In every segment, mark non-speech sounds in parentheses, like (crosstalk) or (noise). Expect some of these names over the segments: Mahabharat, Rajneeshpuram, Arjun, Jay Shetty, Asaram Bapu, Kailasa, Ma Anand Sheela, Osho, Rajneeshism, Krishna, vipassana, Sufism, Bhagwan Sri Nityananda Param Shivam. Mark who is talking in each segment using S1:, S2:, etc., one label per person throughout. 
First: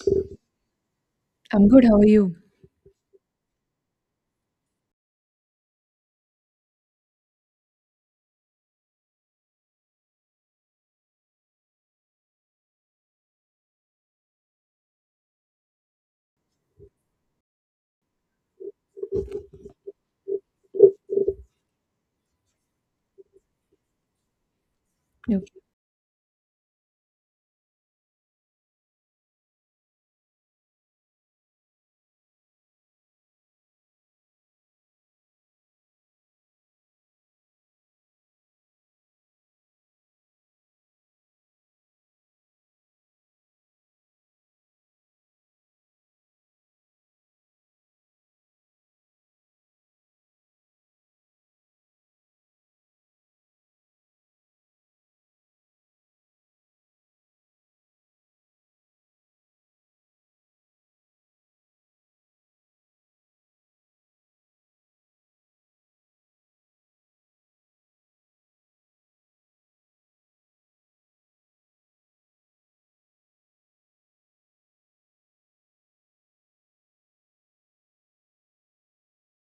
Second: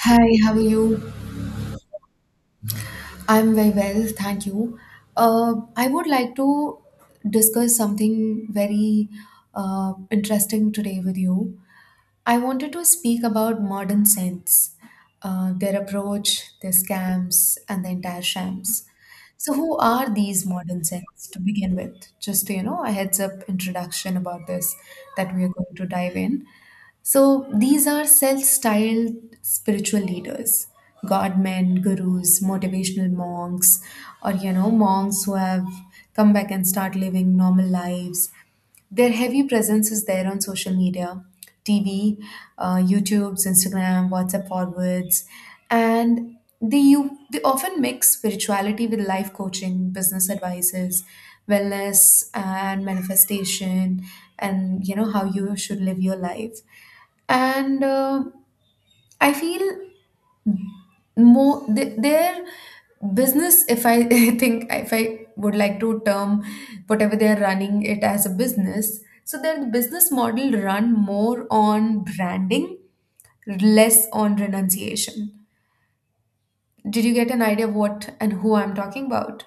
S1: Hi, how are you?
S2: I'm good. How are you?
S1: I'm very well, thank you. I would like to discuss something very interesting today with you. I wanted to speak about modern saints, their approach, their scams, and the entire shams. So, who are these modern saints to begin with? Just a heads up introduction about this that
S2: Yep.
S1: we are going to dive in. So, these are self styled spiritual leaders, godmen, gurus, motivational monks, or monks who have come back and start living normal lives. Their heavy presence is there on social media, TV, YouTube's, Instagram, WhatsApp forwards, and they often mix spirituality with life coaching, business advices, wellness, and manifestation, and you know how you should live your life. And I feel more they, their business if I (laughs) think if I would like to term whatever they are running it as a business, so their business model run more on branding, less on renunciation. Did you get an idea of what and who I'm talking about?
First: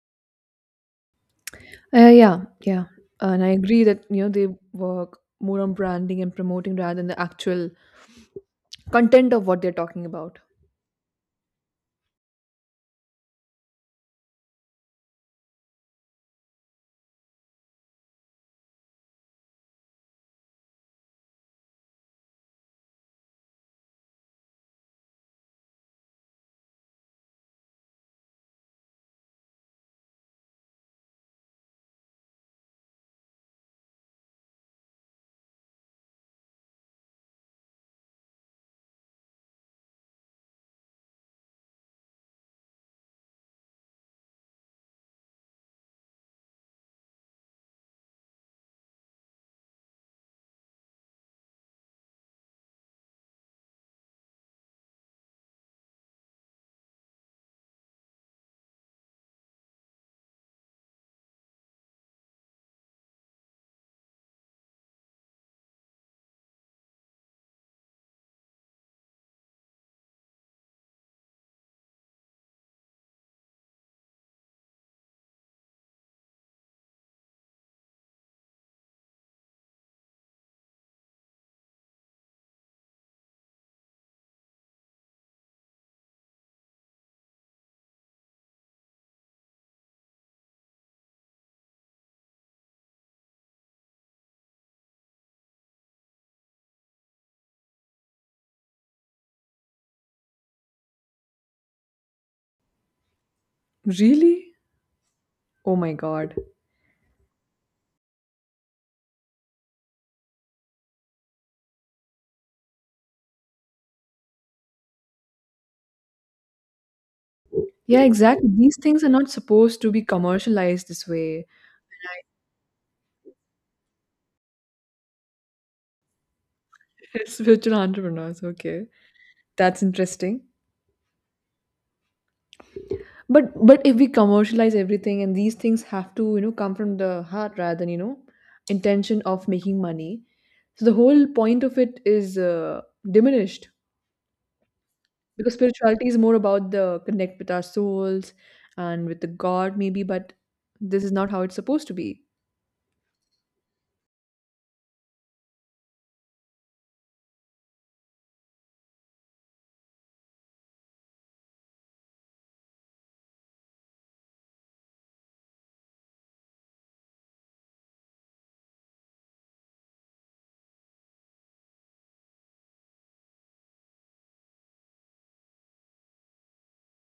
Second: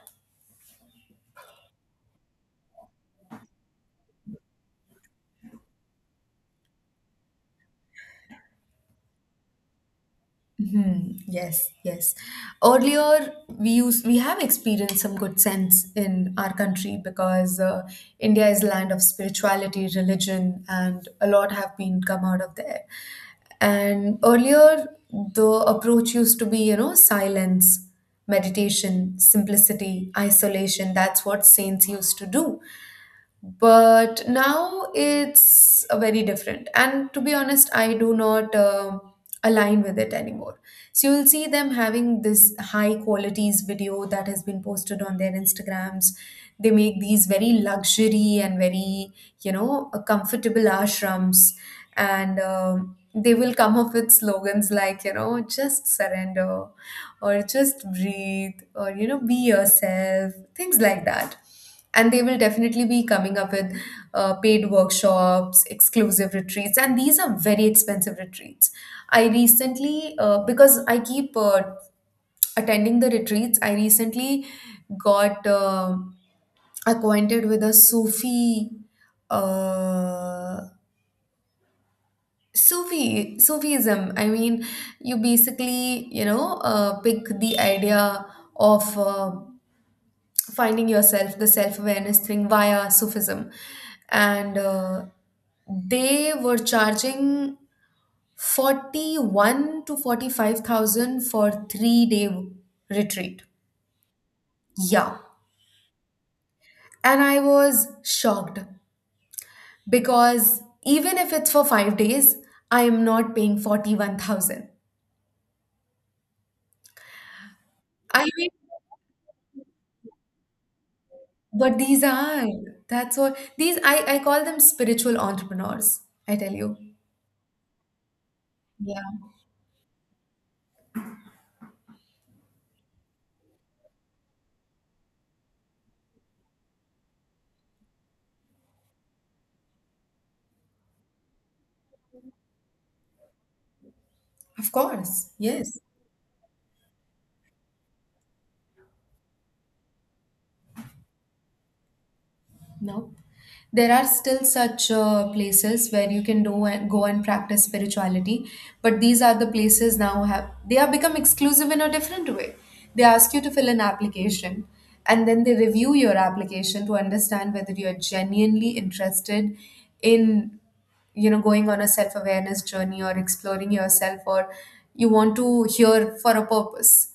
S2: Yeah, yeah. And I agree that, you know, they work more on branding and promoting rather than the actual content of what they're talking about.
S1: Mhm. Yes, yes. Earlier, we have experienced some good sense in our country because India is a land of spirituality, religion, and a lot have been come out of there. And earlier, the approach used to be, silence, meditation, simplicity, isolation. That's what saints used to do, but now it's very different, and to be honest I do not align with it anymore. So you'll see them having this high qualities video that has been posted on their Instagrams. They make these very luxury and very comfortable ashrams, and they will come up with slogans like just surrender or just breathe or be yourself, things like that. And they will definitely be coming up with paid workshops, exclusive retreats, and these are very expensive retreats. I recently because I keep attending the retreats, I recently got acquainted with a uh, Sufi, Sufism. I mean, you basically, pick the idea of finding yourself, the self awareness thing via Sufism. And they were charging 41 to 45,000 for 3 day retreat.
S2: Really?
S1: Yeah.
S2: Oh my God.
S1: And I was shocked because even if it's for 5 days, I am not paying 41,000.
S2: Yeah,
S1: I
S2: exactly.
S1: mean,
S2: These things are not supposed to be commercialized this way.
S1: but these are, that's what, these, I call them spiritual entrepreneurs, I tell you.
S2: (laughs) Spiritual entrepreneurs, okay.
S1: Yeah.
S2: That's interesting. But if we commercialize everything, and these things have to, you know, come from the heart rather than, you know, intention of making money. So the whole point of it is diminished,
S1: Of course.
S2: because
S1: Yes.
S2: spirituality is more about the connect with our souls and with the god maybe, but this is not how it's supposed to be.
S1: No. There are still such places where you can do and go and practice spirituality, but these are the places now have they have become exclusive in a different way. They ask you to fill an application, and then they review your application to understand whether you're genuinely interested in going on a self awareness journey, or exploring yourself, or you want to hear for a purpose,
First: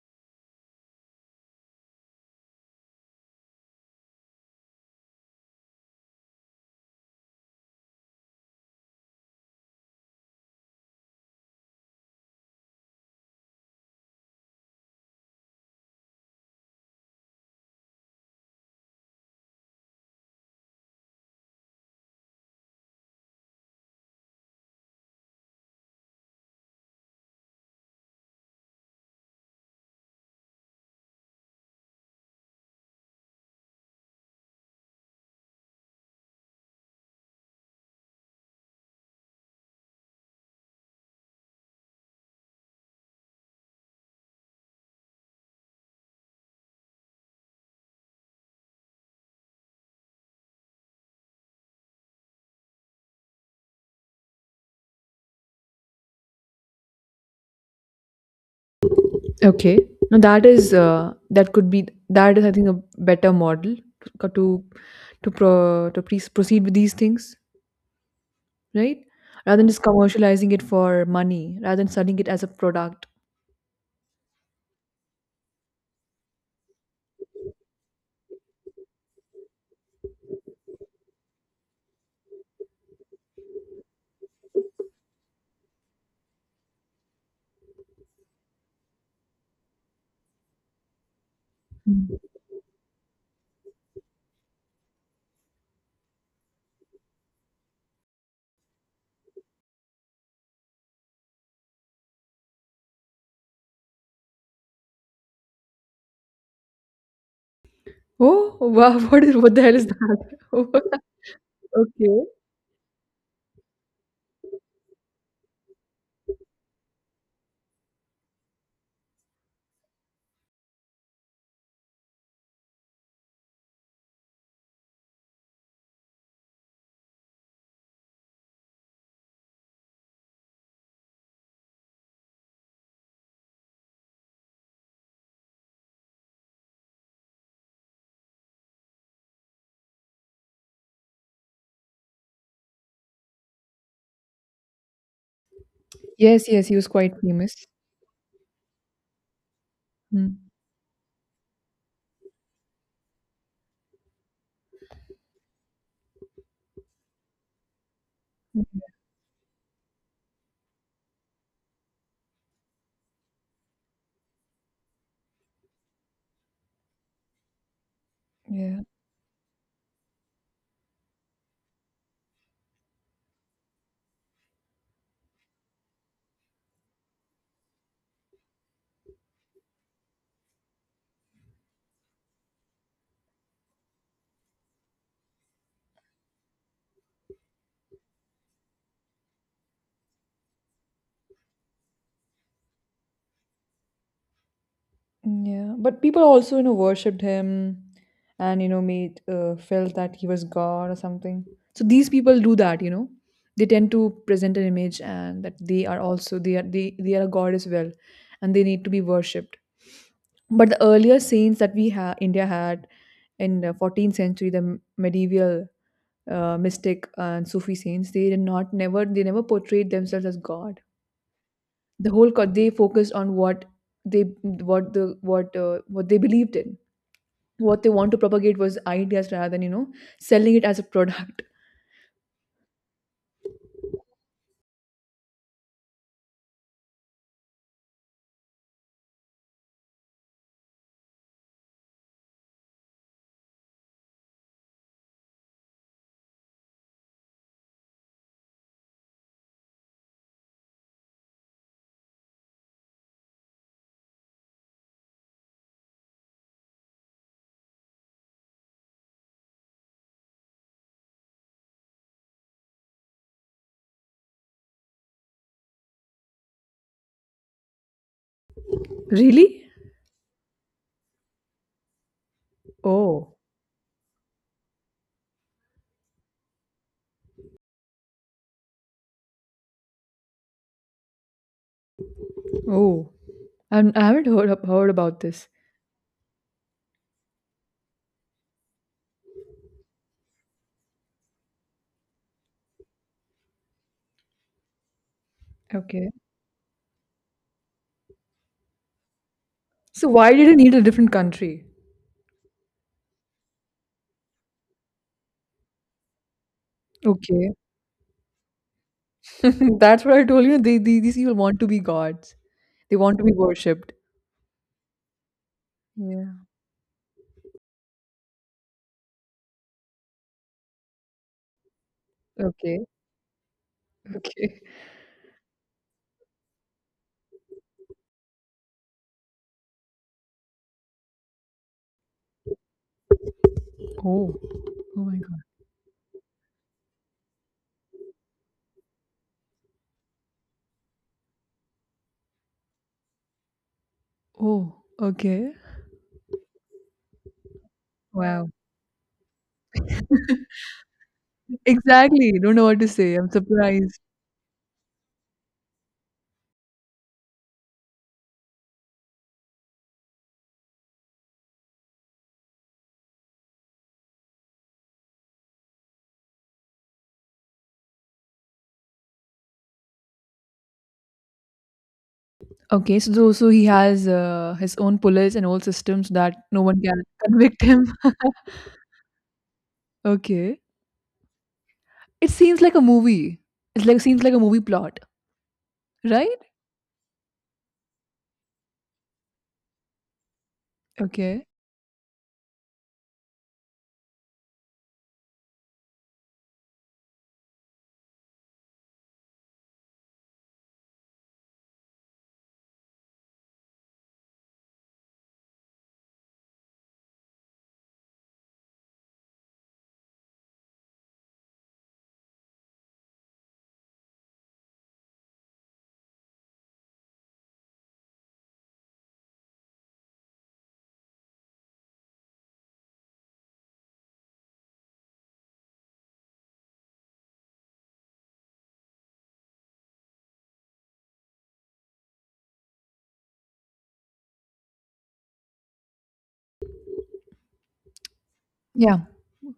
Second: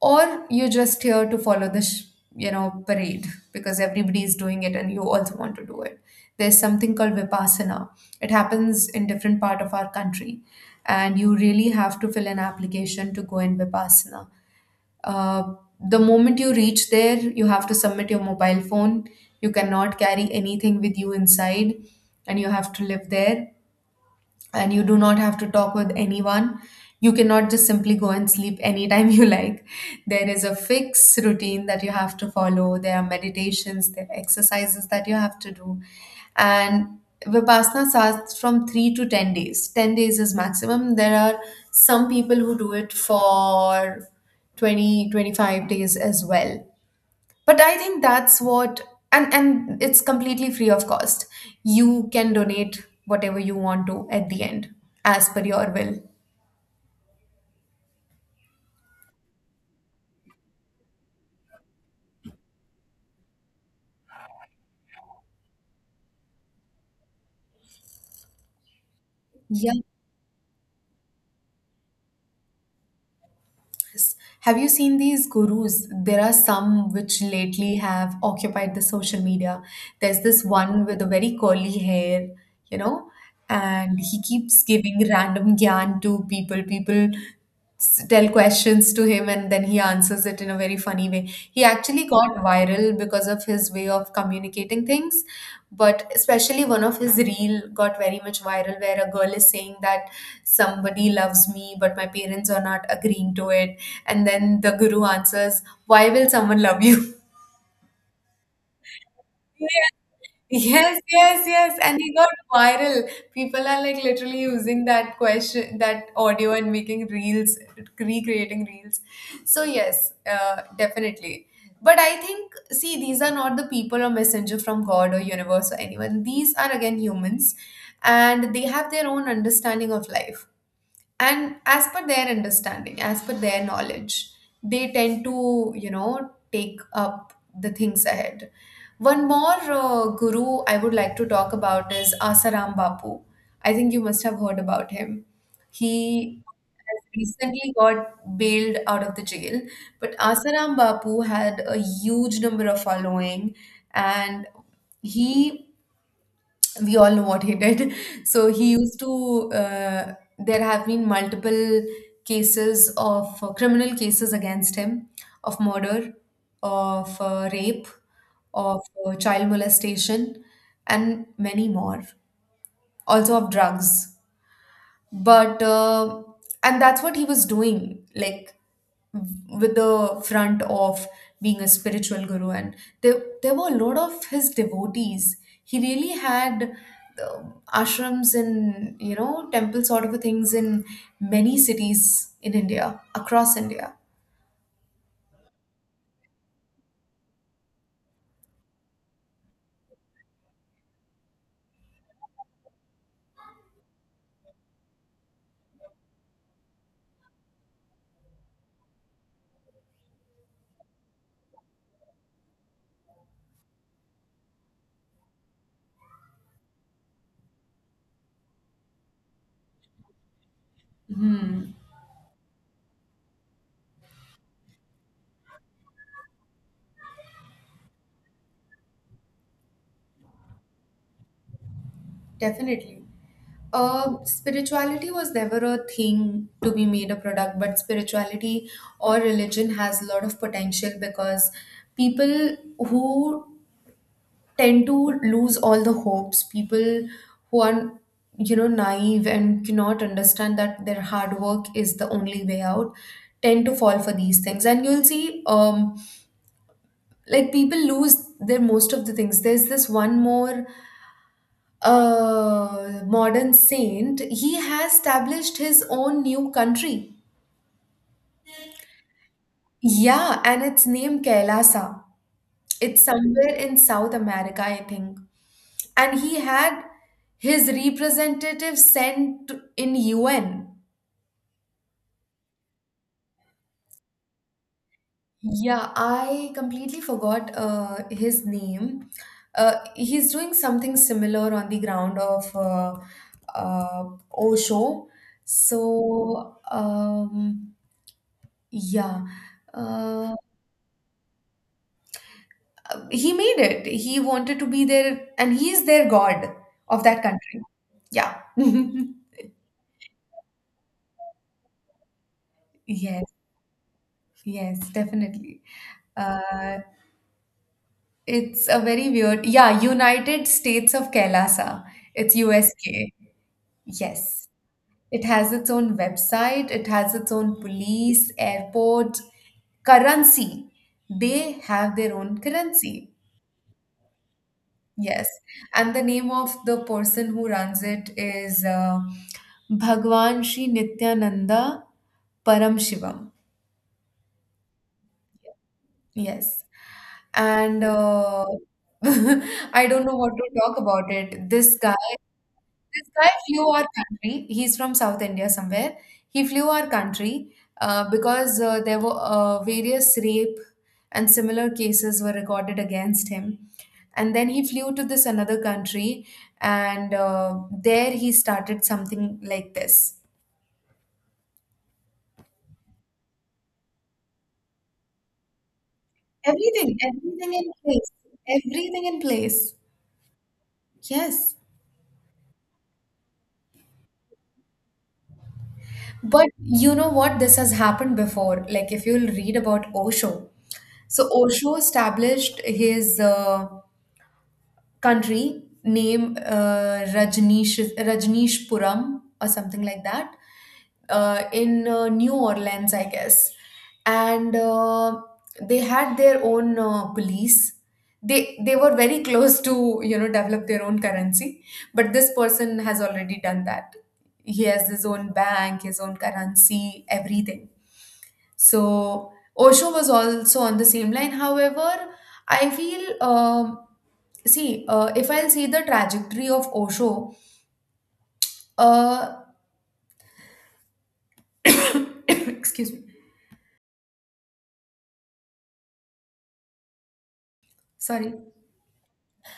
S1: or you're just here to follow the parade because everybody is doing it and you also want to do it. There's something called Vipassana. It happens in different part of our country, and you really have to fill an application to go in Vipassana. uh, the moment you reach there, you have to submit your mobile phone. You cannot carry anything with you inside, and you have to live there, and you do not have to talk with anyone. You cannot just simply go and sleep anytime (laughs) you like. There is a fixed routine that you have to follow. There are meditations, there are exercises that you have to do. And Vipassana starts from three to 10 days. 10 days is maximum. There are some people who do it for 20 to 25 days as well, but I think that's what, and it's completely free of cost. You can donate whatever you want to at the end as per your will.
S2: Okay, now that is that could be, that is I think a better model to to to proceed with these things, right, rather than
S1: Yes.
S2: just commercializing it for money, rather than selling it as a product.
S1: Have you seen these gurus? There are some which lately have occupied the social media. There's this one with a very curly hair, you know, and he keeps giving random gyan to people. People tell questions to him, and then he answers it in a very funny way. He actually
S2: Mm.
S1: got viral because of his way of communicating things, but especially one of his reel got very much viral, where a girl is saying that somebody loves me, but my parents are not agreeing to it. And then the guru answers, "Why will someone love you?"
S2: Oh wow, (laughs) what is, what the hell
S1: (laughs)
S2: is that?
S1: Yes, yes, yes.
S2: (laughs)
S1: And he
S2: Okay.
S1: got viral. People are like literally using that question, that audio, and making reels, recreating reels. So, yes, definitely. But I think, see, these are not the people or messenger from God or universe or anyone. These are again humans, and they have their own understanding of life, and as per their understanding, as per their knowledge, they tend to take up the things ahead. One more guru I would like to talk about is Asaram Bapu. I think you must have heard about him. He
S2: Yes, yes, he was
S1: has
S2: quite famous.
S1: recently got bailed out of the jail, but
S2: Mm.
S1: Asaram Bapu had a huge number of following, and he we all know what he did. (laughs) So he used to, there have been multiple cases of criminal cases against him, of murder, of rape,
S2: Yeah.
S1: of child molestation, and many more. Also of drugs, but and that's what he was doing, like, with the front of being a spiritual guru. And there were a lot of his devotees. He really had uh, ashrams and temple sort of things in many cities in India, across India.
S2: Yeah, but people also, you know, worshipped him and, you know, made felt that he was God or something. So these people do that, you know. They tend to present an image, and that they are also, they are they are a god as well, and they need to be worshipped. But the earlier saints that we ha India had in the 14th century, the medieval mystic and Sufi saints, they did not never they never portrayed themselves as God. The they focused on what they, what the what they believed in, what they want to propagate, was ideas rather than, you know, selling it as a product.
S1: Definitely. Spirituality was never a thing to be made a product, but spirituality or religion has a lot of potential because people who tend to lose all the hopes, people who are, you know, naive and cannot understand that their hard work is the only way out, tend to fall for these things. And you'll see, like, people lose their most of the things. There's this one more a modern saint. He has established his own new country.
S2: (laughs) Really?
S1: Yeah, and it's named Kailasa. It's
S2: Oh.
S1: somewhere in South America, I think. And he had his representative sent in UN.
S2: Oh, I'm, I haven't heard about this.
S1: Yeah, I completely forgot his name. He's doing something similar on the ground of uh, Osho.
S2: Okay.
S1: So, yeah.
S2: So why
S1: Uh,
S2: did it need a different country?
S1: he made it. He wanted to be there, and he is their god of that
S2: Okay.
S1: country. Yeah. (laughs)
S2: (laughs) That's what I told you, they these people want to be gods, they want to
S1: Yes,
S2: be worshipped.
S1: yes, definitely.
S2: Yeah.
S1: Uh, it's a very weird, yeah, United States of Kailasa. It's
S2: Okay.
S1: USK. Yes.
S2: Okay.
S1: It has its own website, it has its own police, airport, currency. They have their own currency.
S2: Oh. Oh my
S1: Yes,
S2: god.
S1: and the name of the person who runs it is Bhagwan Sri Nityananda Param Shivam.
S2: Oh. Okay.
S1: Yes, and
S2: Wow.
S1: (laughs) I don't know what to talk about it. This guy,
S2: Exactly, don't know what to
S1: this
S2: say. I'm
S1: guy flew our
S2: surprised.
S1: country. He's from South India somewhere. He flew our country because there were various rape and similar cases were recorded against him. And then he flew to this another country, and there he started something like this.
S2: Okay, so tho so he has, his own police and all systems that no one
S1: everything
S2: can
S1: everything
S2: convict
S1: in
S2: him.
S1: place,
S2: (laughs)
S1: everything in place.
S2: Okay.
S1: Yes.
S2: It seems like a movie. It's like Seems like a movie plot, right?
S1: But you know what, this has happened before, like, if you'll read about Osho. So
S2: Okay.
S1: Osho established his country name Rajneeshpuram or something like that, in New Orleans, I guess. And they had their own police. They were very close to develop their own currency, but this person has already done that. He has his own bank, his own currency, everything. So Osho was also on the same line. However, I feel, see, if I'll see the trajectory of Osho, uh, (coughs) excuse me, sorry,
S2: Yeah.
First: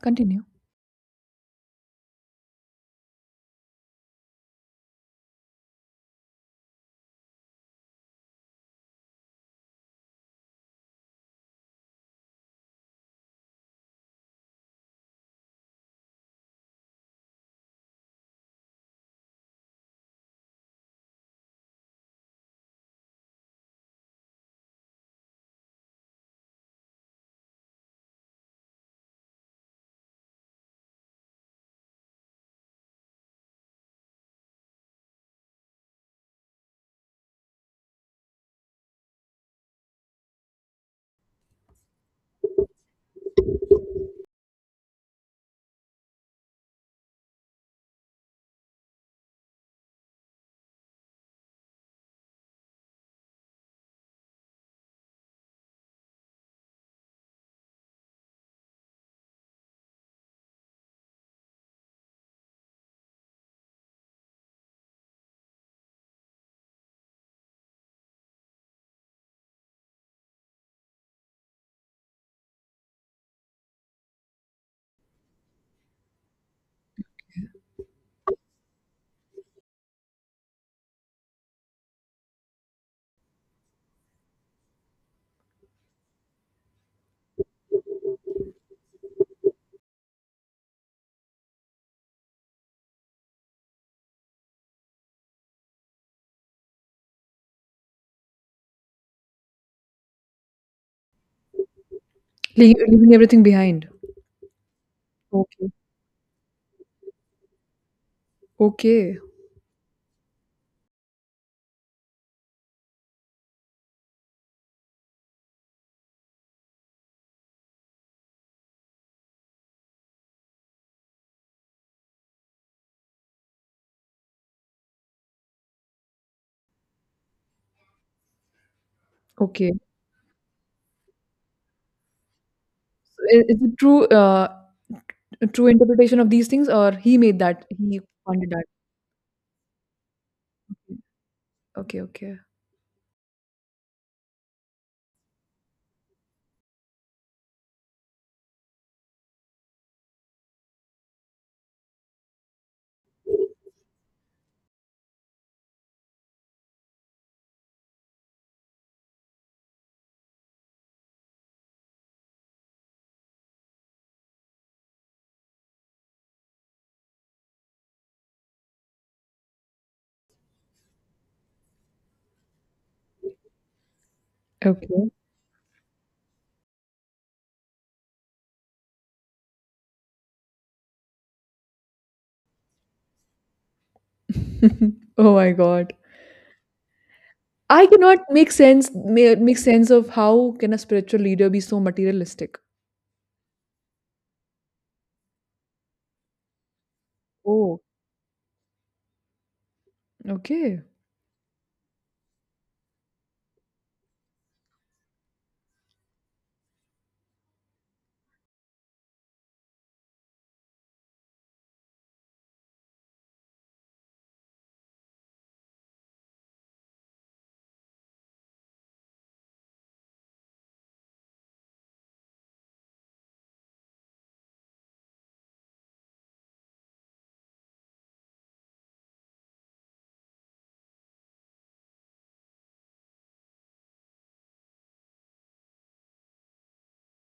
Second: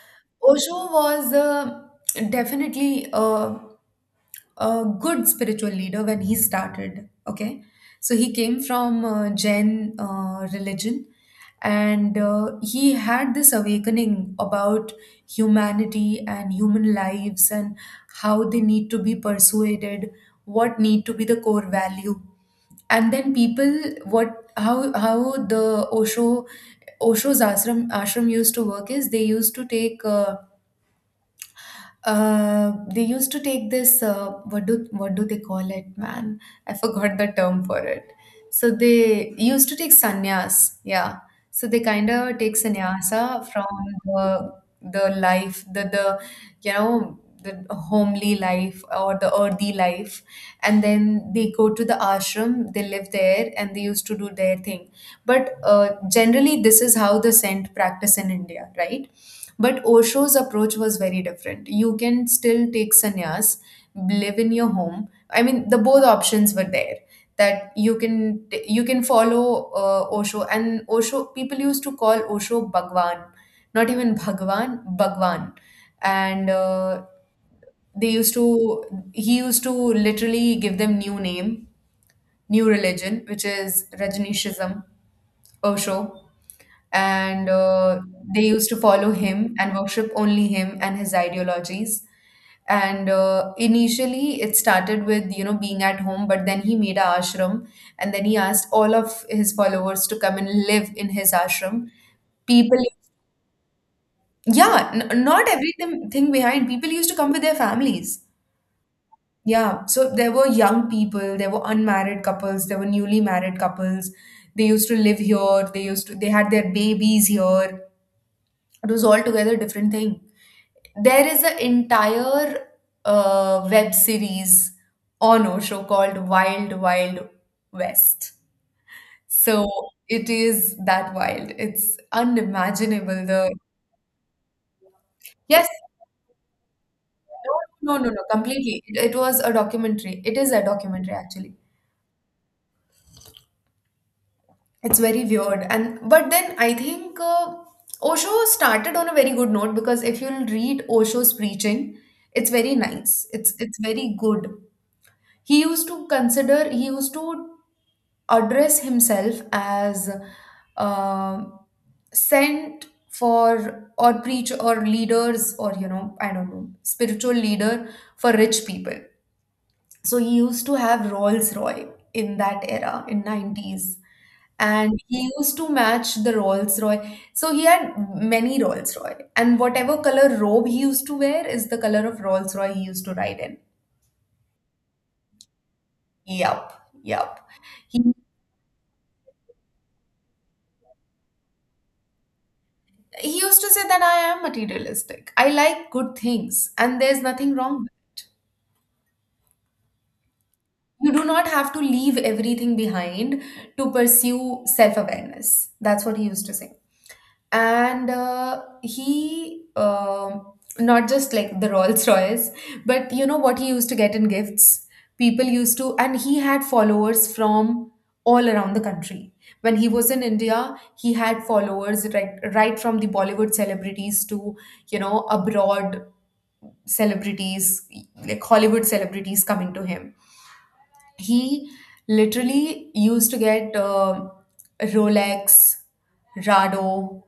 S2: Continue.
S1: Osho was definitely. A good spiritual leader when he started. Okay, so he came from Jain religion, and he had this awakening about humanity and human lives and how they need to be persuaded, what need to be the core value, and then people what how the Osho's ashram used to work is they used to take. They used to take this what do they call it, man. I forgot the term for it, so they used to take sannyas, yeah. So they kind of take sannyasa from the the life, the you know the homely life or the earthy life, and then they go to the ashram, they live there, and they used to do their thing. But generally, this is how the scent practice in India, right? But Osho's approach was very different. You can still take sannyas, live in your home. I mean, the both options were there. That You can follow Osho. And Osho people used to call Osho Bhagwan, not even Bhagwan, Bhagwan, and they used to he used to literally give them new name, new religion, which is Rajneeshism, Osho, and they used to follow him and worship only him and his ideologies. And Initially, it started with being at home, but then he made a ashram, and then he asked all of his followers to come and live in his ashram. People,
S2: Leaving everything behind.
S1: yeah, not
S2: Okay.
S1: everything thing behind. People used to come with their families.
S2: Okay.
S1: Yeah, so there were young people, there were unmarried couples, there were newly married couples. They used to live here, they used to they had their babies here. It was altogether a different thing. There is an entire web series on Osho called Wild Wild West. So
S2: Okay.
S1: it is that wild. It's
S2: So
S1: unimaginable.
S2: I
S1: The
S2: is it true, a true
S1: Yes,
S2: interpretation of these things, or he made that,
S1: no, no,
S2: he
S1: no, no,
S2: funded that?
S1: completely. It was a documentary. It is a documentary actually.
S2: Okay, okay.
S1: It's very weird, and but then I think Osho started on a very good note because if you'll read Osho's preaching, it's very nice, it's very good. He used to address himself as uh, sent for, or preach, or leaders, or you know, I don't know, spiritual leader for rich people. So he used to have Rolls Royce in that era in 90s, and
S2: Okay.
S1: he used to match the Rolls Royce. So he had many Rolls Royce, and whatever color robe he used to wear is the color of Rolls Royce he used to ride in.
S2: (laughs) Oh my God.
S1: Yup, yup.
S2: I
S1: he
S2: cannot make sense of how can a spiritual leader be so materialistic.
S1: he used to say that I am materialistic, I like good things, and there's nothing wrong
S2: Oh,
S1: with it.
S2: okay.
S1: You do not have to leave everything behind to pursue self awareness. That's what he used to say. And he Not just like the Rolls Royce, but you know what he used to get in gifts. And he had followers from all around the country. When he was in India, he had followers right from the Bollywood celebrities to abroad celebrities, like Hollywood celebrities coming to him. He literally used to get Rolex, Rado,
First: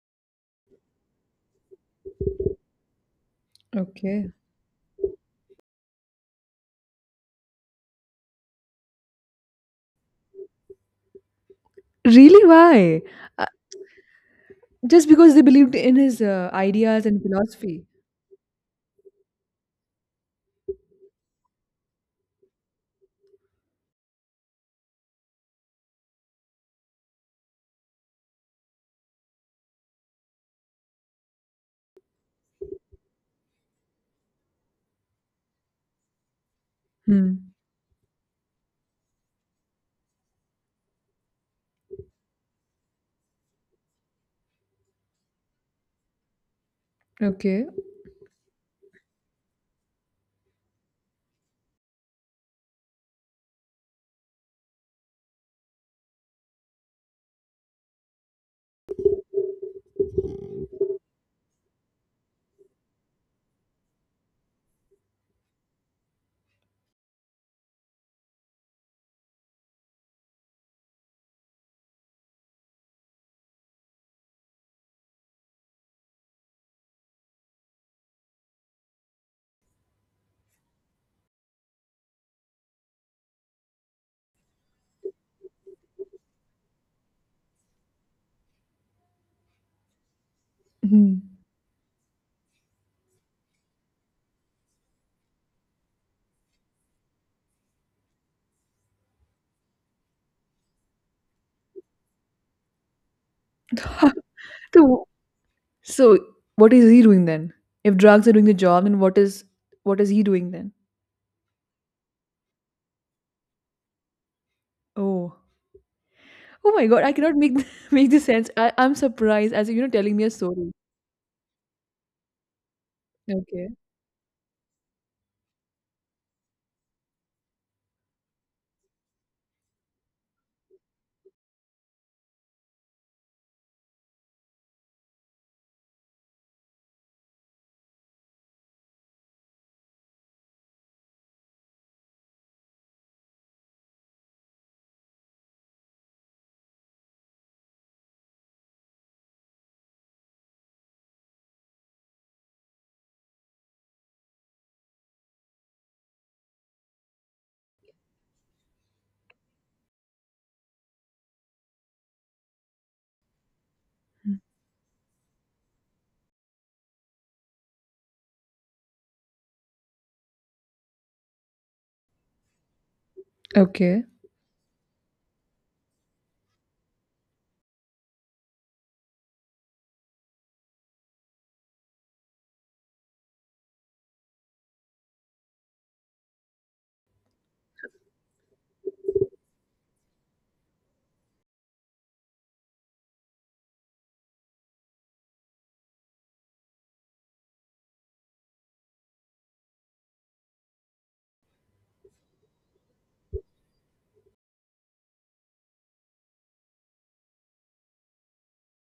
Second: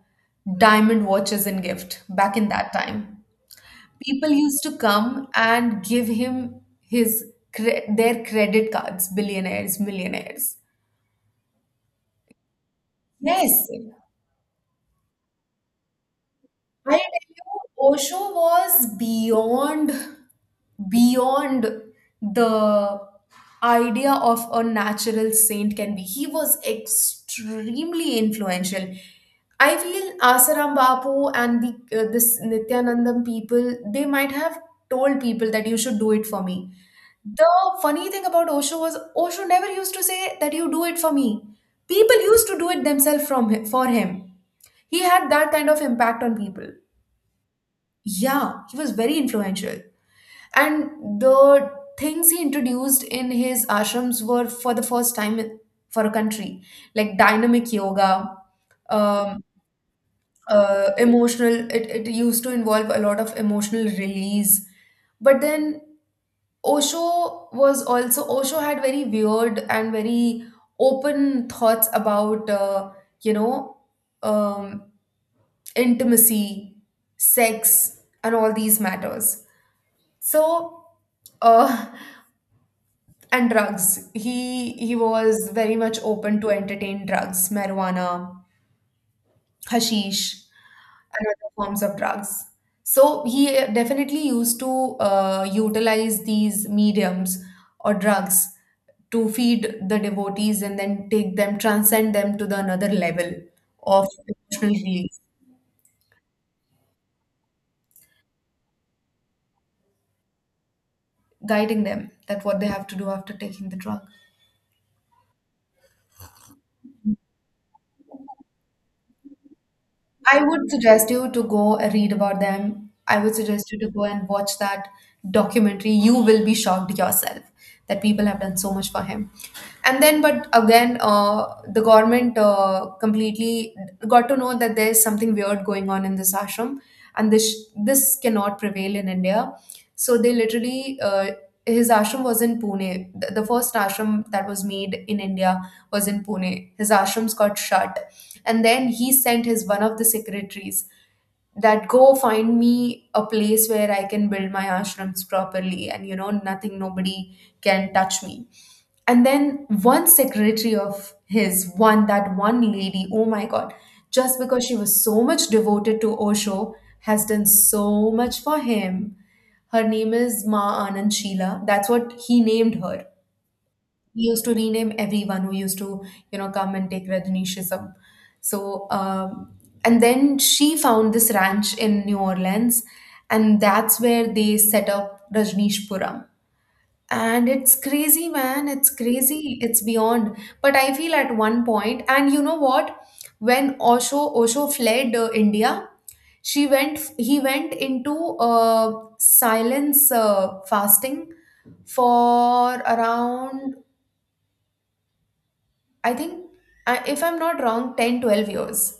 S1: diamond watches in gift back in that time. People
S2: Okay.
S1: used to come and give him his their credit cards, billionaires, millionaires.
S2: Really? Why? Uh,
S1: Yes,
S2: just because they believed in his
S1: I tell
S2: ideas and philosophy.
S1: you, Osho was beyond, beyond the idea of a natural saint can be. He was extremely influential. I feel Asaram Bapu and the this Nityanandam people, they might have told people that you should do it for me. The
S2: Hmm.
S1: funny thing about Osho was Osho never used to say that you do it for me. People used to do it themselves for him. He had that kind of impact on people.
S2: Okay.
S1: Yeah, he was very influential. And the things he introduced in his ashrams were for the first time for a country, like dynamic yoga, um, emotional, it used to involve a lot of emotional release. But then, Osho had very weird and very open thoughts about, you know, um, intimacy, sex, and all these matters. So, uh, and drugs. He was very much open to entertain drugs, marijuana, hashish,
S2: Hmm.
S1: and other forms of drugs. So he definitely used to utilize these mediums or drugs to feed the devotees and then take them, transcend them to the another level of
S2: (laughs)
S1: emotional
S2: So,
S1: release,
S2: so what is he doing then? If drugs are doing the job, then what is he doing then?
S1: guiding them that what they have to do after taking the drug.
S2: Oh. Oh my God, I cannot (laughs) make this sense. I'm surprised as you know telling me a
S1: I would
S2: story.
S1: suggest you to go read about them. I would
S2: Okay.
S1: suggest you to go and watch that documentary. You will be shocked yourself that people have done so much for him. And then, but again, the government completely got to know that there's something weird going on in this ashram, and this cannot prevail in India. So they literally. His ashram was in Pune. The first ashram that was made in India was in Pune. His ashrams got shut, and then he sent his one of the secretaries that go find me a place where I can build my ashrams properly and you know nothing nobody can touch me. And then one secretary of his, one that one lady, oh my god, just because she was so much devoted to Osho, has done so much for him. Her name is Ma Anand Sheela. That's what he named her.
S2: Okay.
S1: We used to rename everyone who used to come and take Rajneeshism. So, and then she found this ranch in New Orleans, and that's where they set up Rajneeshpuram. And it's crazy, man, it's crazy, it's beyond. But I feel at one point, and you know what, when Osho fled India, she went he went into uh, silence, fasting for around, I think, if I'm not wrong, 10-12 years.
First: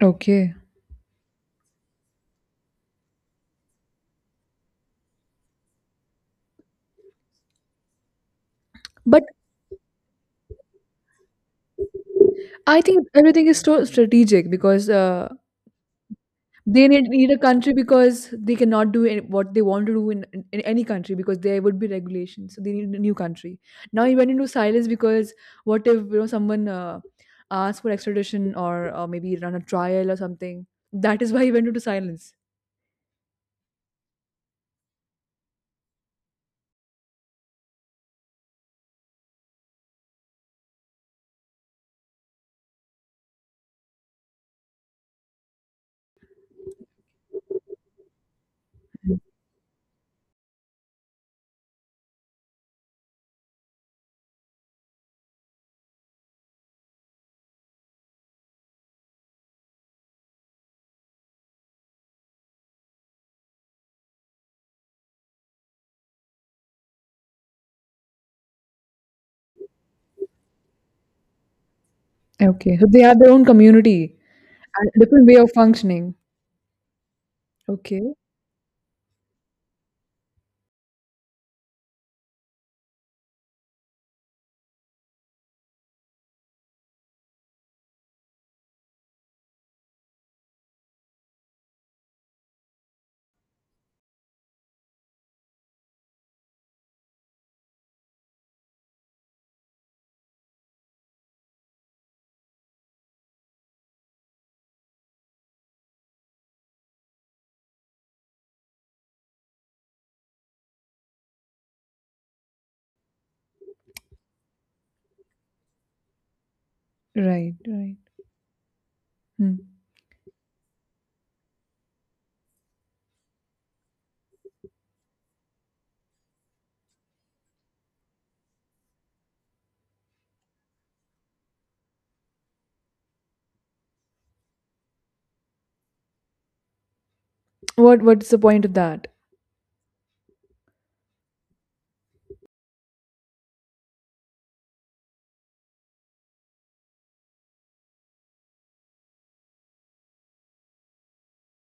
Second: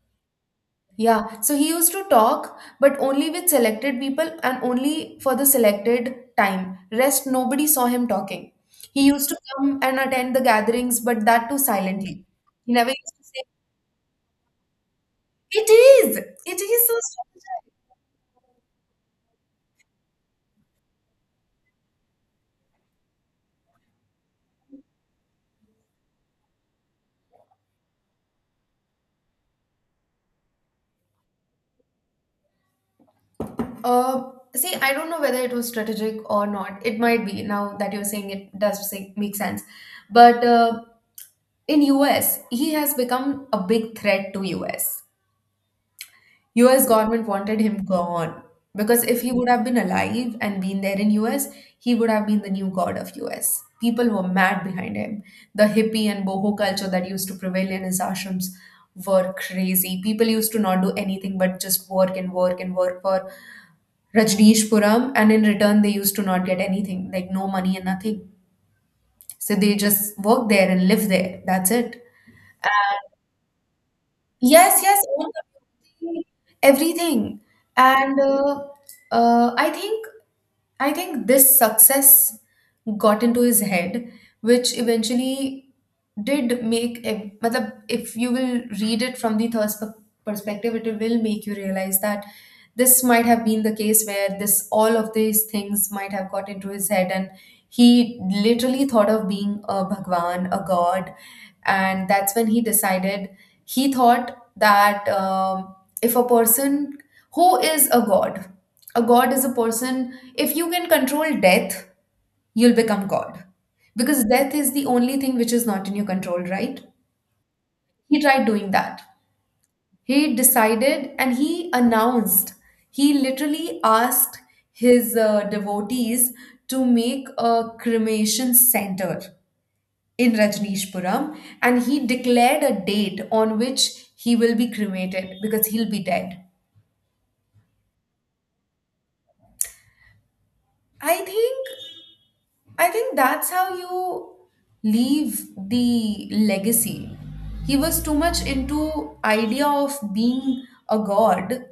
S2: Okay.
S1: Yeah. So he used to talk, but only with selected people and only for the selected time. Rest, nobody saw him talking. He
S2: But
S1: used to come and attend the gatherings, but that too silently. He
S2: I
S1: never
S2: think
S1: used to say,
S2: everything is so strategic because
S1: It is! It
S2: they
S1: is so
S2: need a
S1: strategic.
S2: country because they cannot do any, what they want to do in, in any country because there would be regulations. So they need a new country. Now he went into silence because what if, you know, someone asks for extradition, or maybe run a trial or something? That is why he went into silence.
S1: Uh, See, I don't know whether it was strategic or not. It might be, now that you're saying, it does make sense. But in US, he has become a big threat to US. US government wanted him gone because
S2: Mm.
S1: if he would have been alive and been there in US, he would have been the new god of US. People were mad behind him. The hippie and boho culture that used to prevail in his ashrams were crazy. People used to not do anything but just work and work and work for Rajneeshpuram, and in return they used to not get anything, like no money and nothing. So they just work there and live there. That's it.
S2: Okay, so they have their own community,
S1: Yes,
S2: a
S1: yes,
S2: different
S1: own
S2: way of functioning.
S1: community, everything.
S2: Okay.
S1: And I think, this success got into his head, which eventually did make matlab, if you will read it from the thirst perspective, it will make you realize that this might have been the case where this all of these things might have got into his head, and he literally thought of being a Bhagwan, a god. And that's when he decided, he thought that if a person who is a god, a god is a person, if you can control death, you'll become god because death is the only thing which is not in your control, right?
S2: Right, right.
S1: He tried doing that.
S2: Hmm.
S1: He decided and he announced. He literally asked his devotees to make a cremation center in Rajneeshpuram, and he declared a date on which he will be cremated because he'll be dead.
S2: What, what's the point of that?
S1: I think I think that's how you leave the legacy. He was too much into idea of being a god.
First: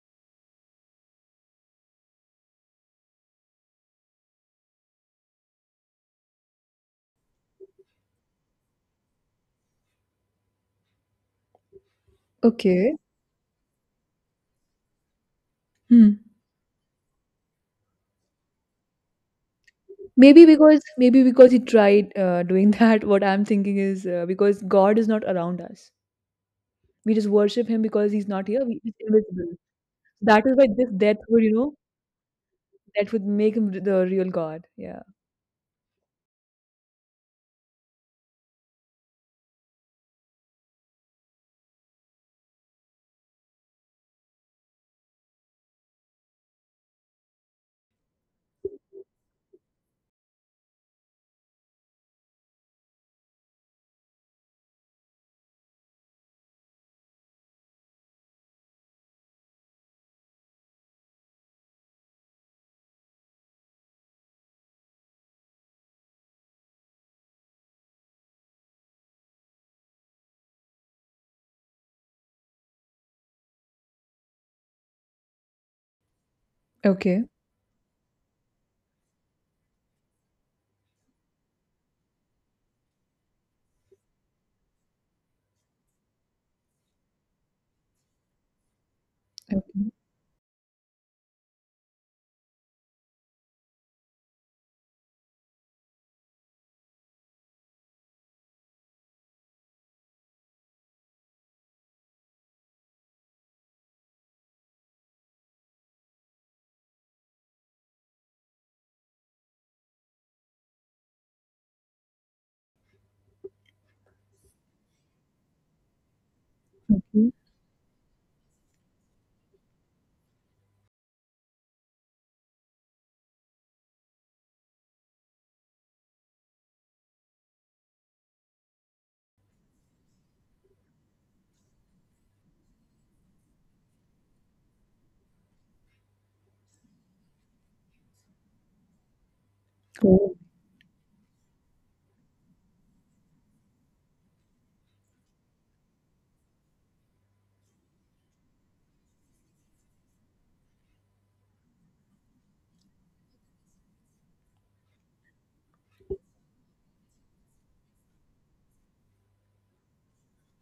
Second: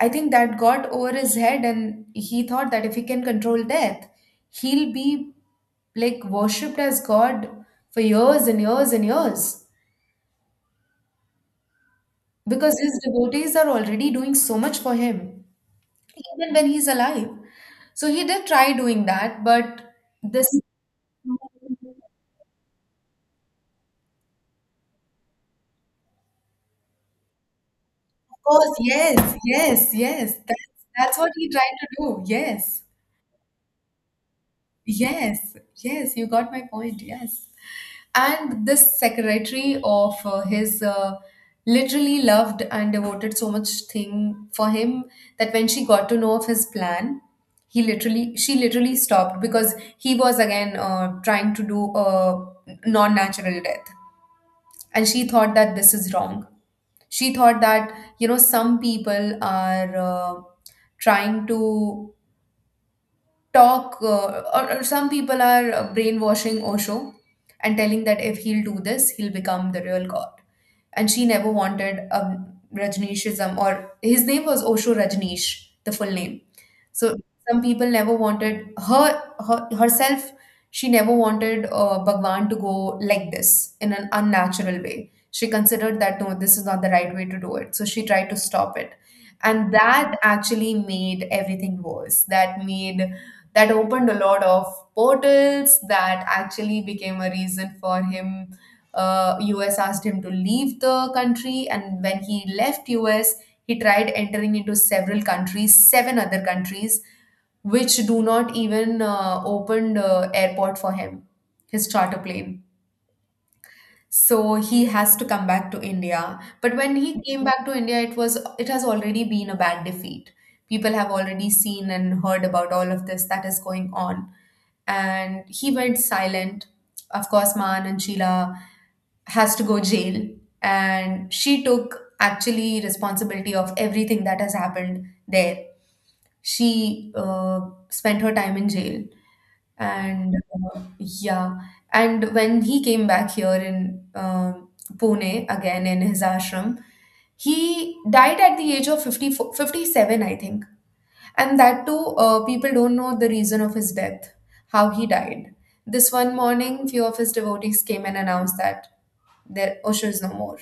S1: I think that got over his head, and he thought that if he can control death, he'll be like worshipped as god for years and years and years because
S2: Okay.
S1: his devotees are already doing so much for him
S2: Hmm.
S1: even when he's alive. So he did try doing that, but
S2: Maybe
S1: this
S2: because, he tried doing (laughs) that. What I'm thinking is, because God is not around us. We just worship Him because He's not here.
S1: course,
S2: He's
S1: yes,
S2: invisible.
S1: yes, yes.
S2: That is why
S1: That's
S2: this death
S1: that's what
S2: would,
S1: he
S2: you know,
S1: tried to do. Yes,
S2: that would make him the real God. Yeah.
S1: yes, yes. You got my point. Yes. And this secretary of his, literally loved and devoted so much thing for him that when she got to know of his plan, he literally she literally stopped because he was again trying to do a non-natural death. And she thought that this is wrong. She thought that some people are trying to talk, or some people are brainwashing Osho and telling that if he'll do this, he'll become the real god. And she never wanted, Rajneeshism, or his name was Osho Rajneesh, the full name, so
S2: Okay.
S1: some people never wanted her, herself. She never wanted Bhagwan to go like this in an unnatural way. She considered that no, this is not the right way to do it. So she tried to stop it,
S2: Okay.
S1: and that actually made everything worse. That opened a lot of portals. That actually became a reason for him. U.S. asked him to leave the country, and when he left U.S, he tried entering into several countries, seven other countries, which do not even opened airport for him, his charter plane. So he has to come back to India. But when he
S2: Okay.
S1: came back to India, it has already been a bad defeat. People have already seen and heard about all of this that is going on. And he went silent. Of course, Maan and Sheila has to go jail and she took actually responsibility of everything that has happened there she spent her time in jail and
S2: Cool.
S1: yeah. And when he came back here in Pune again in his ashram, he died at the age of 54, 57 I think. And that too, people don't know the reason of his death, how he died. This one morning few of his devotees came and announced that there, Usher is no more.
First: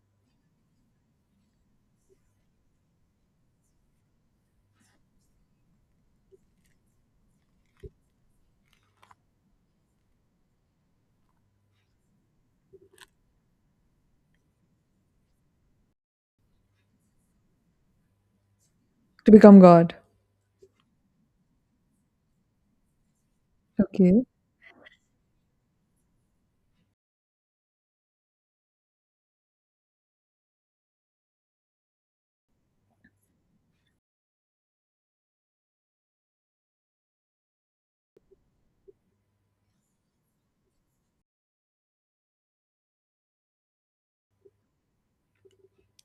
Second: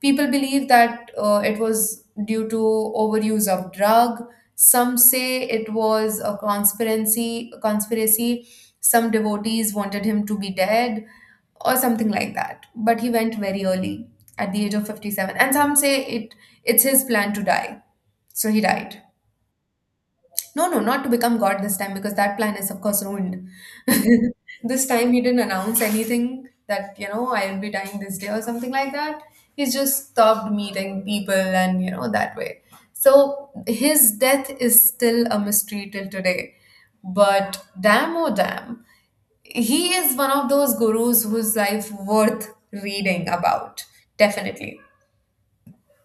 S1: People believe that it was due to overuse of drug. Some say it was a conspiracy. Conspiracy. Some devotees wanted him to be dead or something like that. But he went very early at the age of 57. And some say it's his plan to die. So he died.
S2: To become God.
S1: No, no, not to become God this time because that plan is, of course, ruined. (laughs)
S2: Okay.
S1: This time he didn't announce anything that, you know, I will be dying this day or something like that. He just stopped meeting people and, you know, that way. So his death is still a mystery till today. But damn, oh damn, he is one of those gurus whose life worth reading about, definitely,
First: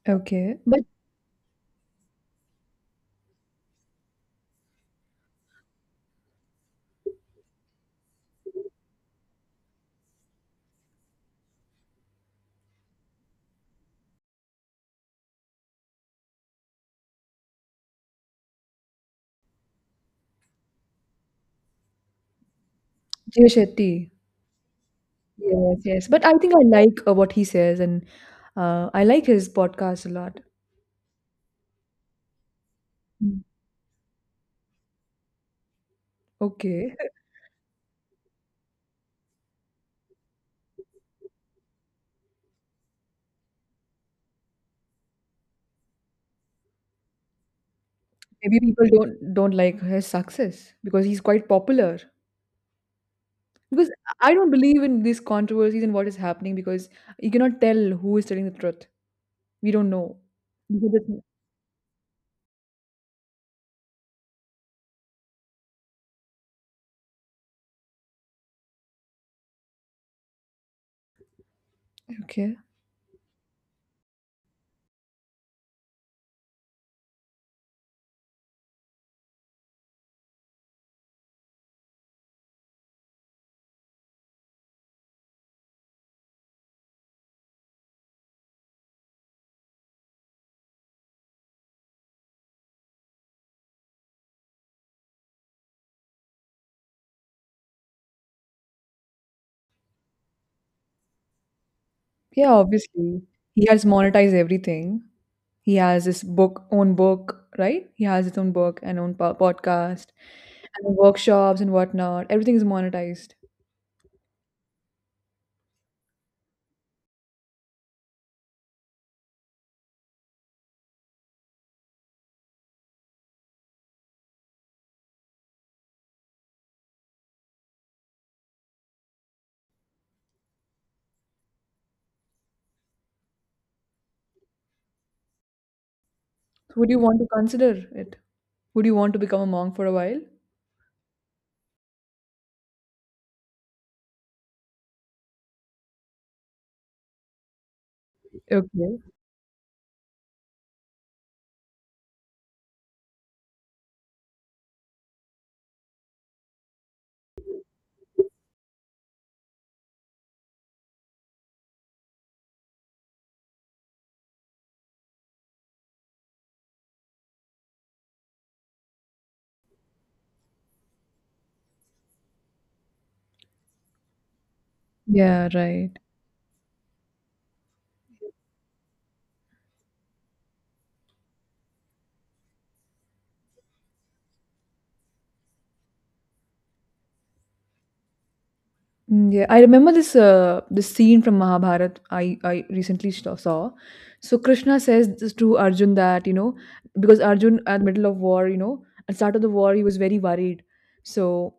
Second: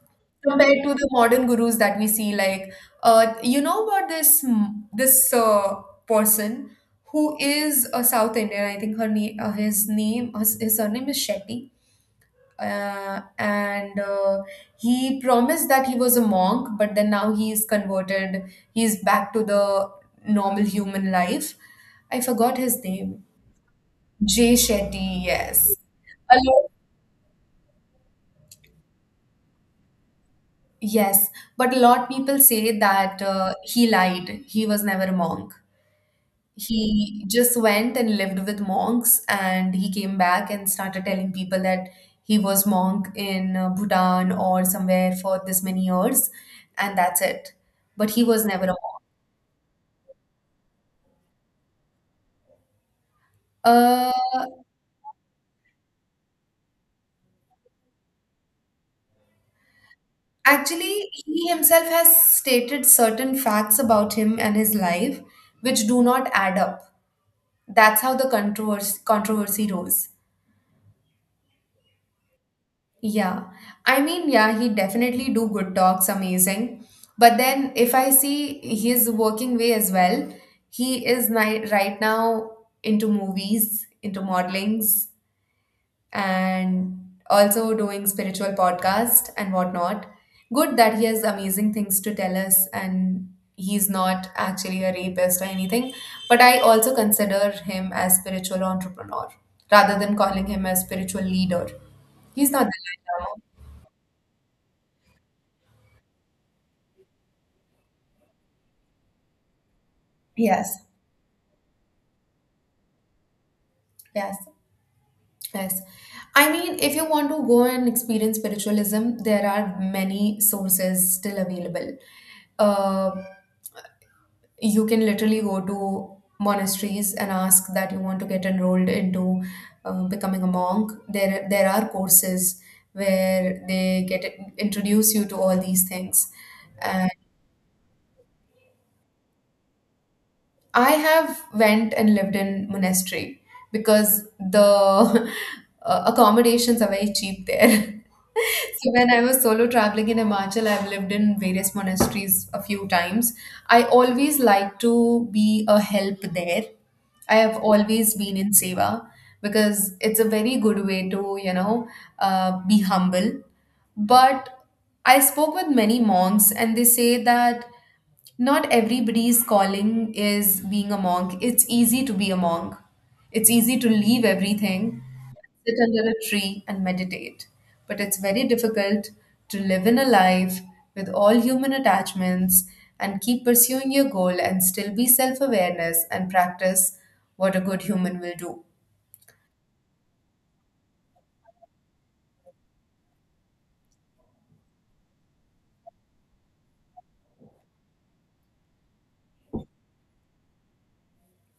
S2: Okay. But
S1: compared to the modern gurus that we see like, you know, about this person who is a South Indian, I think. Her name, his name, his surname is Shetty, and he promised that he was a monk but then now he is converted. He's back to the normal human life. I forgot his name.
S2: Jay Shetty.
S1: Jay Shetty, yes.
S2: Yes. Yes. But I
S1: A
S2: think I
S1: lot.
S2: like what he says, and I like his podcast a lot.
S1: Yes, but a lot people say that
S2: Mm.
S1: he lied. He was never a monk.
S2: Okay.
S1: He just went and lived with monks, and he came back and started telling people that he was monk in Bhutan or somewhere for this many years, and that's it. But he
S2: (laughs)
S1: was
S2: Maybe
S1: never a monk.
S2: people don't like his success because he's quite popular. Because
S1: Uh,
S2: I don't believe in these controversies and what is happening, because you cannot tell who is telling the truth. We don't know. You can
S1: actually,
S2: just—
S1: he himself has stated certain facts about him and his life which do not add up. That's how the controversy rose.
S2: Okay.
S1: Yeah. I mean, yeah, he definitely do good talks, amazing. But then if I see his working way as well, he is ni right now into movies, into modelings, and also doing spiritual podcast and whatnot. Good that he has amazing things to tell us and he's not actually a rapist or anything. But I also consider him as spiritual entrepreneur rather than calling him a spiritual leader.
S2: Yeah,
S1: He's not the
S2: obviously.
S1: Dalai.
S2: He has monetized everything. He has his book, own book, right? He has his own book and own podcast
S1: Yes,
S2: and workshops and whatnot. Everything is monetized.
S1: yes, yes. I mean, if you want to go and experience spiritualism, there are many sources still available. Uh, you can literally go to monasteries and ask that you want to get enrolled into becoming a monk. There are courses where they get introduce you to all these things.
S2: So would you want to consider it? Would you want to become a monk for a while?
S1: I have went and lived in monastery because the (laughs) accommodations are very cheap there. (laughs) So
S2: Okay.
S1: when I was solo traveling in Himachal, I've lived in various monasteries a few times. I always like to be a help there. I have always been in seva because it's a very good way to, you know, be humble. But I spoke with many monks, and they say that. Not everybody's calling is being a monk. It's easy to be a monk. It's easy to leave everything,
S2: Yeah,
S1: sit
S2: right.
S1: under a tree, and meditate. But it's very difficult to live in a life with all human attachments and keep pursuing your goal and still be self awareness and practice what a good human will do.
S2: Mm. Yeah, I remember this this scene from Mahabharat I recently saw. So Krishna says this to Arjun that, you know, because Arjun at middle of war, you know, at start of the war, he was very worried. So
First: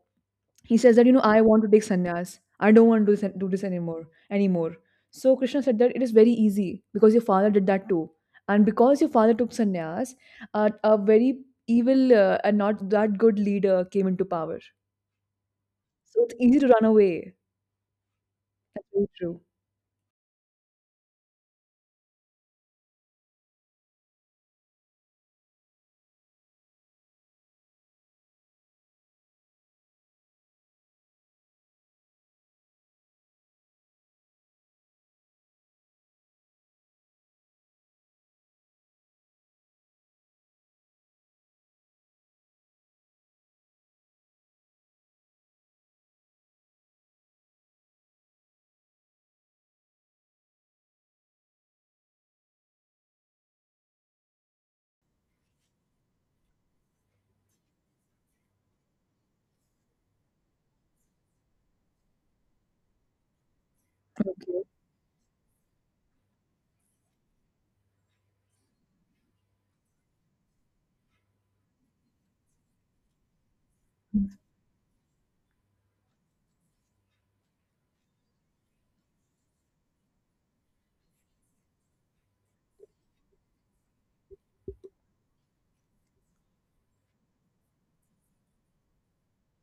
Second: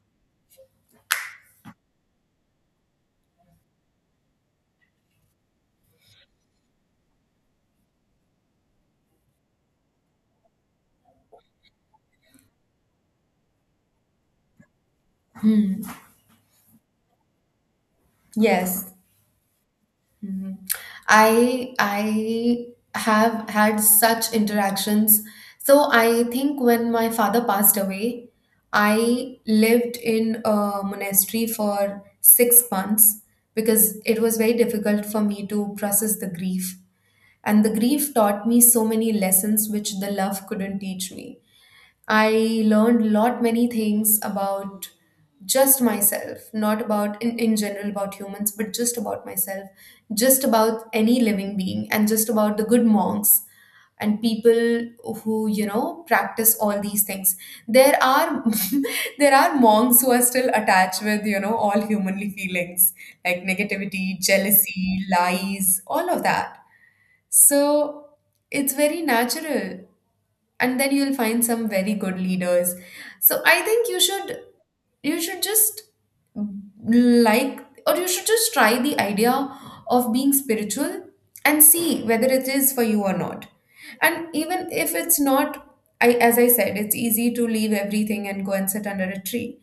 S2: he says that, you know, I want to take sannyas. I don't want to do this anymore. So Krishna said that it is very easy because your father did that too. And because your father took sannyas, a very evil and not that good leader came into power. So it's easy to run away. That's
S1: Yes.
S2: very true.
S1: Mhm. I have had such interactions. So I think when my father passed away, I lived in a monastery for 6 months because it was very difficult for me to process the grief. And the grief taught me so many lessons which the love couldn't teach me. I learned lot many things about just myself, not about in general about humans, but just about myself, just about any living being, and just about the good monks and people who you know practice all these things. There are (laughs) there are monks who are still attached with, you know, all humanly feelings like negativity,
S2: Okay.
S1: jealousy, lies, all of that. So it's very natural, and then you'll find some very good leaders. So I think you should, you should just, like, or you should just try the idea of being spiritual and see whether it is for you or not. And even if it's not, I, as I said, it's easy to leave everything and go and sit under a tree,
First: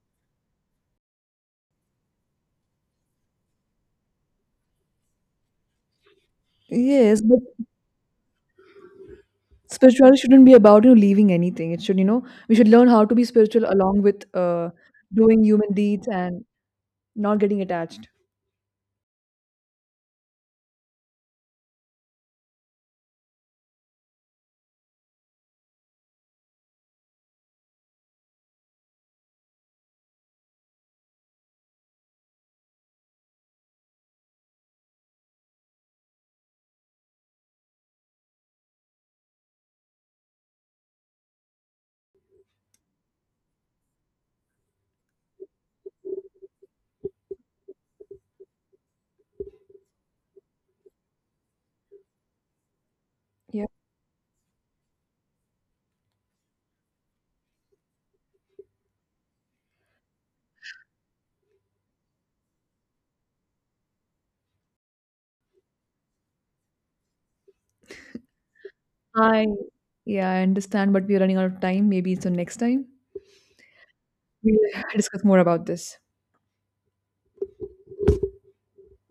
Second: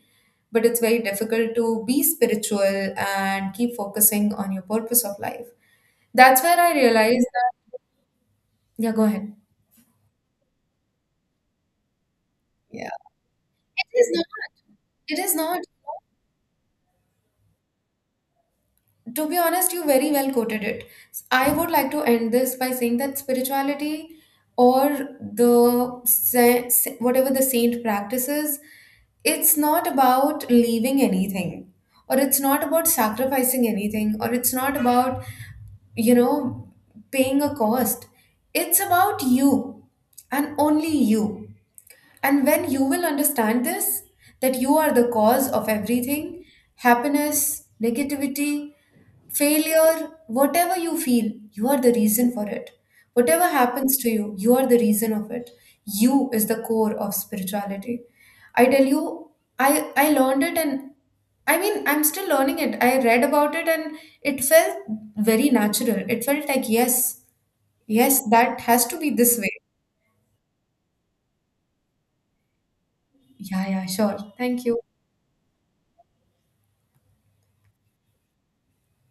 S1: but it's very difficult to be spiritual and keep focusing on your purpose of life. That's where I
S2: Yes,
S1: realized
S2: but
S1: that. Yeah, go ahead.
S2: spirituality shouldn't be about, you know, leaving anything. It should, you know, we should learn
S1: Yeah,
S2: how to be spiritual
S1: it
S2: along
S1: is
S2: with
S1: not it is
S2: doing
S1: not
S2: human deeds and not getting attached.
S1: To be honest, you very well quoted it. I would like to end this by saying that spirituality or whatever the saint practices, it's not about leaving anything, or it's not about sacrificing anything, or it's not about, you know, paying a cost. It's about you and only you. And when you will understand this, that you are the cause of everything, happiness, negativity, failure, whatever you feel, you are the reason for it. Whatever
S2: Yeah,
S1: happens to you, you are the reason of it. You is the core of spirituality. I tell you, I learned it, and I mean I'm still learning it. I read about it and it felt very natural. It felt like yes, yes, that has to be this
S2: I
S1: way.
S2: yeah, I understand, but we're running out of time. Maybe so next time
S1: Yeah, yeah, sure.
S2: we'll
S1: Thank you.
S2: (laughs) discuss more about this.